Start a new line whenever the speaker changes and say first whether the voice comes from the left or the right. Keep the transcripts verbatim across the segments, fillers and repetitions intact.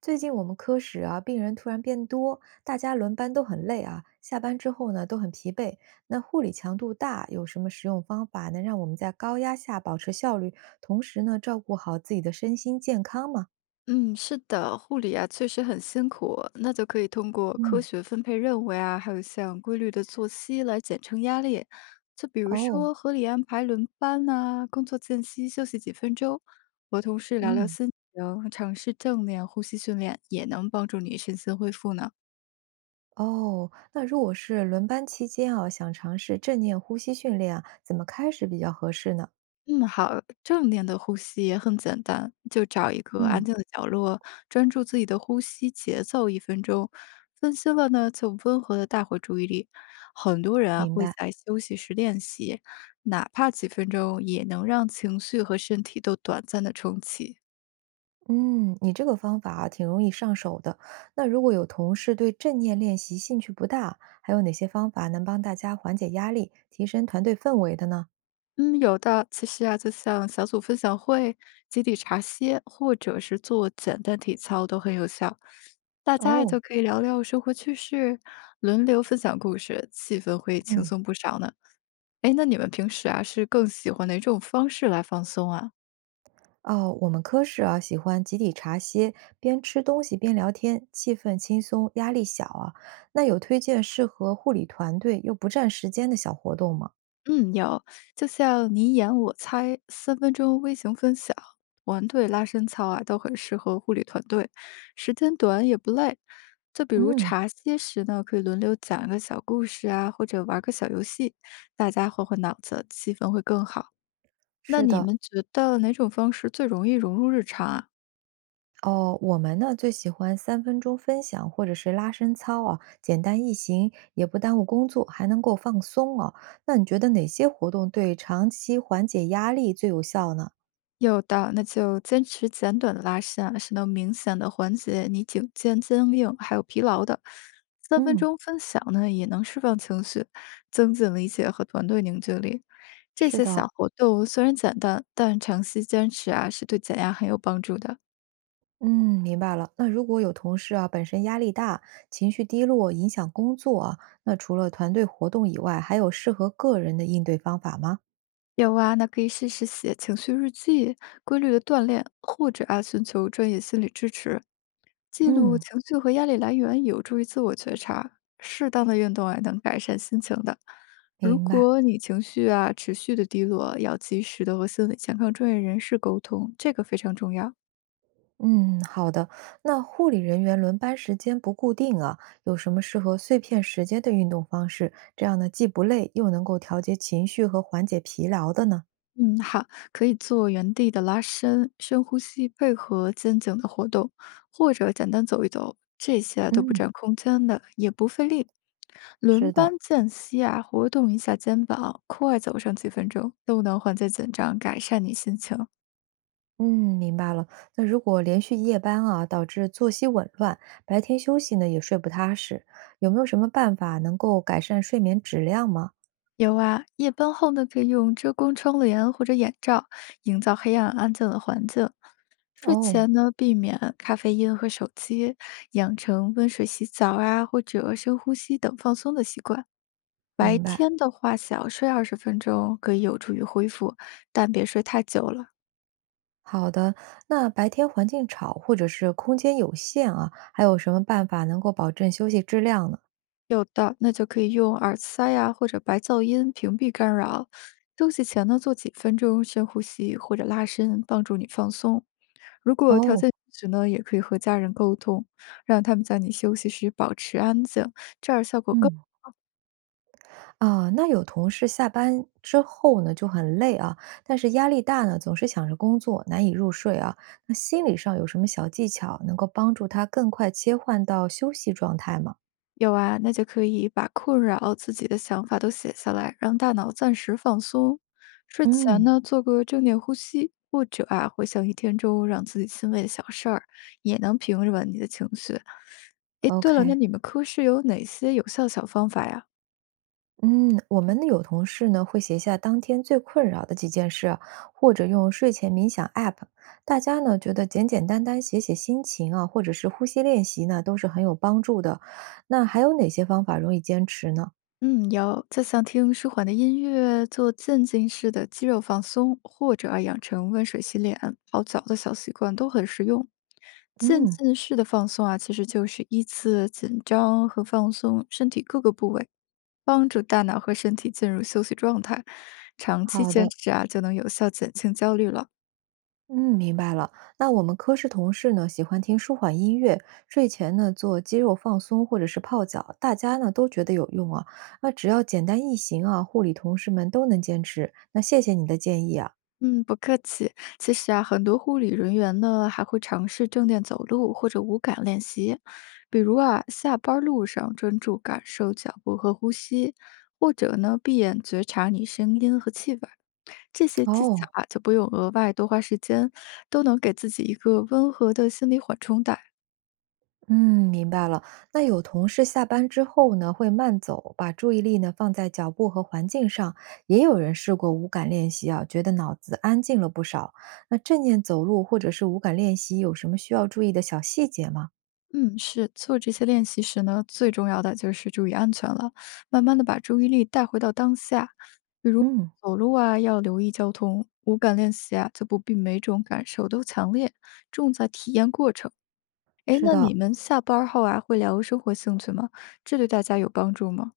right: 最近我们科室啊，病人突然变多，大家轮班都很累啊，下班之后呢都很疲惫。那护理强度大，有什么实用方法能让我们在高压下保持效率，同时呢照顾好自己的身心健康吗？
left: 嗯，是的，护理啊，确实很辛苦，那就可以通过科
right: 嗯，
left: 学分配任务呀，还有像规律的作息来减轻压力。就比如
right: 哦，
left: 说合理安排轮班呐、工作间隙休息几分钟，和同事聊聊
right: 嗯，
left: 心情，尝试正念呼吸训练，也能帮助你身心恢复呢。
right: 哦，那如果是轮班期间啊，想尝试正念呼吸训练啊，怎么开始比较合适呢？
left: 嗯，好，正念的呼吸也很简单，就找一个安
right: 嗯，
left: 静的角落，专注自己的呼吸节奏一分钟。分心了呢，就温和的带回注意力。很多人啊
right: 明
left: 会
right: 白。
left: 在休息时练习，哪怕几分钟，也能让情绪和身体都短暂的重启。
right: 嗯，你这个方法啊，挺容易上手的。那如果有同事对正念练习兴趣不大，还有哪些方法能帮大家缓解压力、提升团队氛围的呢？
left: 嗯，有的。其实啊，就像小组分享会、集体茶歇，或者是做简单体操都很有效。大家也就
right: 哦，
left: 可以聊聊生活趣事，轮流分享故事，气氛会轻
right: 嗯，
left: 松不少呢。哎，那你们平时啊，是更喜欢哪种方式来放松啊？
right: 哦，我们科室啊，喜欢集体茶歇，边吃东西边聊天，气氛轻松，压力小啊。那有推荐适合护理团队又不占时间的小活动吗？
left: 嗯，有，就像你演我猜、三分钟微型分享、团队拉伸操啊，都很适合护理团队，时间短也不累。就比如
right: 嗯，
left: 茶歇时呢，可以轮流讲一个小故事啊，或者玩个小游戏，大家换换脑子，气氛会更好。那
right: 是
left: 你
right: 的，
left: 们觉得哪种方式最容易融入日常啊？
right: 哦，我们呢最喜欢三分钟分享或者是拉伸操啊，简单易行，也不耽误工作，还能够放松啊。那你觉得哪些活动对长期缓解压力最有效呢？
left: 有的，那就坚持简短的拉伸啊，是能明显的缓解你颈肩僵硬还有疲劳的。三分
right: 嗯，
left: 钟分享呢，也能释放情绪，增进理解和团队凝聚力。这
right: 是
left: 些小
right: 的，
left: 活动虽然简单，但长期坚持啊，是对减压很有帮助的。
right: 嗯，明白了。那如果有同事啊本身压力大，情绪低落，影响工作啊，那除了团队活动以外，还有适合个人的应对方法吗？
left: 有啊，那可以试试写情绪日记、规律的锻炼，或者啊寻求专业心理支持。记录
right: 嗯，
left: 情绪和压力来源有助于自我觉察，适当的运动啊能改善心情的。如
right: 明白。
left: 果你情绪啊持续的低落，要及时的和心理健康专业人士沟通，这个非常重要。
right: 嗯，好的。那护理人员轮班时间不固定啊，有什么适合碎片时间的运动方式？这样呢，既不累，又能够调节情绪和缓解疲劳的呢？
left: 嗯，好，可以做原地的拉伸、深呼吸，配合肩颈的活动，或者简单走一走，这些啊都不
right: 嗯，
left: 占空间的，也不费力。轮
right: 是的，
left: 班间隙啊，活动一下肩膀，快走上几分钟，都能缓解紧张，改善你心情。
right: 嗯，明白了。那如果连续夜班啊，导致作息紊乱，白天休息呢也睡不踏实，有没有什么办法能够改善睡眠质量吗？
left: 有啊，夜班后呢，可以用遮光窗帘或者眼罩，营造黑暗安静的环境。睡
right: 哦，
left: 前呢，避免咖啡因和手机，养成温水洗澡啊，或者深呼吸等放松的习惯。白
right: 明白。
left: 天的话，小睡二十分钟可以有助于恢复，但别睡太久了。
right: 好的，那白天环境吵或者是空间有限啊，还有什么办法能够保证休息质量呢？
left: 有的，那就可以用耳塞呀、或者白噪音屏蔽干扰。休息前呢，做几分钟深呼吸或者拉伸，帮助你放松。如果条
right: 哦，
left: 件允许呢，也可以和家人沟通，让他们在你休息时保持安静，这样效果更
right: 嗯，啊，那有同事下班之后呢，就很累啊，但是压力大呢，总是想着工作，难以入睡啊。那心理上有什么小技巧能够帮助他更快切换到休息状态吗？
left: 有啊。那就可以把困扰自己的想法都写下来，让大脑暂时放松。睡前
right: 嗯
left: 呢，做个正念呼吸，或者啊，回想一天中让自己欣慰的小事儿，也能平稳你的情绪。诶，对了，那
right: ，O K。
left: 你们科室有哪些有效小方法呀？
right: 嗯，我们有同事呢会写下当天最困扰的几件事啊，或者用睡前冥想 A p p。大家呢觉得简简单单写写心情啊，或者是呼吸练习呢，都是很有帮助的。那还有哪些方法容易坚持呢？
left: 嗯，有，就像听舒缓的音乐，做渐进式的肌肉放松，或者啊养成温水洗脸、泡脚的小习惯都很实用。渐
right: 嗯。
left: 进式的放松啊，其实就是依次紧张和放松身体各个部位，帮助大脑和身体进入休息状态。长期
right: 好
left: 坚
right: 的，
left: 持啊，就能有效减轻焦虑了。
right: 嗯，明白了。那我们科室同事呢，喜欢听舒缓音乐，睡前呢做肌肉放松或者是泡脚，大家呢都觉得有用啊。那只要简单易行啊，护理同事们都能坚持。那谢谢你的建议啊。
left: 嗯，不客气。其实啊，很多护理人员呢还会尝试正念走路或者无感练习，比如啊，下班儿路上专注感受脚步和呼吸，或者呢，闭眼觉察你声音和气味儿。这些技巧
right: 哦，
left: 啊，就不用额外多花时间，都能给自己一个温和的心理缓冲带。
right: 嗯，明白了。那有同事下班之后呢，会慢走，把注意力呢放在脚步和环境上。也有人试过无感练习啊，觉得脑子安静了不少。那正念走路或者是无感练习，有什么需要注意的小细节吗？
left: 嗯，是做这些练习时呢，最重要的就是注意安全了，慢慢的把注意力带回到当下。
right: 嗯。
left: 走路啊，要留意交通，五感练习啊，就不必每种感受都强烈，重在体验过程。哎，
right: 是
left: 那你
right: 的，
left: 们下班儿后啊，会聊生活兴趣吗？这对大家有帮助吗？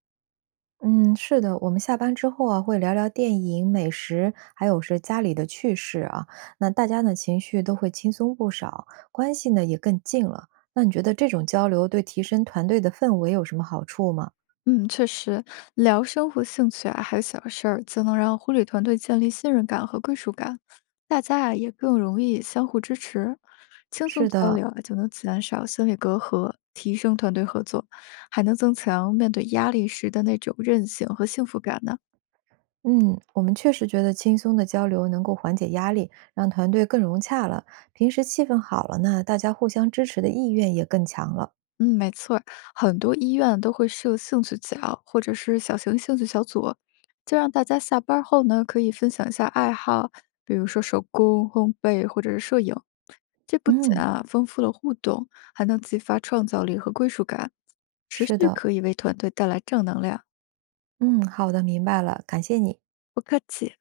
right: 嗯，是的，我们下班之后啊，会聊聊电影、美食，还有是家里的趣事啊。那大家呢，情绪都会轻松不少，关系呢也更近了。那你觉得这种交流对提升团队的氛围有什么好处吗？
left: 嗯，确实，聊生活兴趣啊，还有小事儿，就能让护理团队建立信任感和归属感，大家啊也更容易相互支持，轻
right: 是
left: 松交
right: 的，
left: 流啊，就能减少心理隔阂，提升团队合作，还能增强面对压力时的那种韧性和幸福感呢。
right: 嗯，我们确实觉得轻松的交流能够缓解压力，让团队更融洽了。平时气氛好了呢，大家互相支持的意愿也更强了。
left: 嗯，没错儿很多医院都会设兴趣角或者是小型兴趣小组，就让大家下班儿后呢可以分享一下爱好，比如说手工、烘焙或者是摄影。这不仅
right: 嗯，
left: 啊丰富了互动，还能激发创造力和归属感，持
right: 是
left: 续
right: 的，
left: 可以为团队带来正能量。
right: 嗯，好的，明白了，感谢你。
left: 不客气。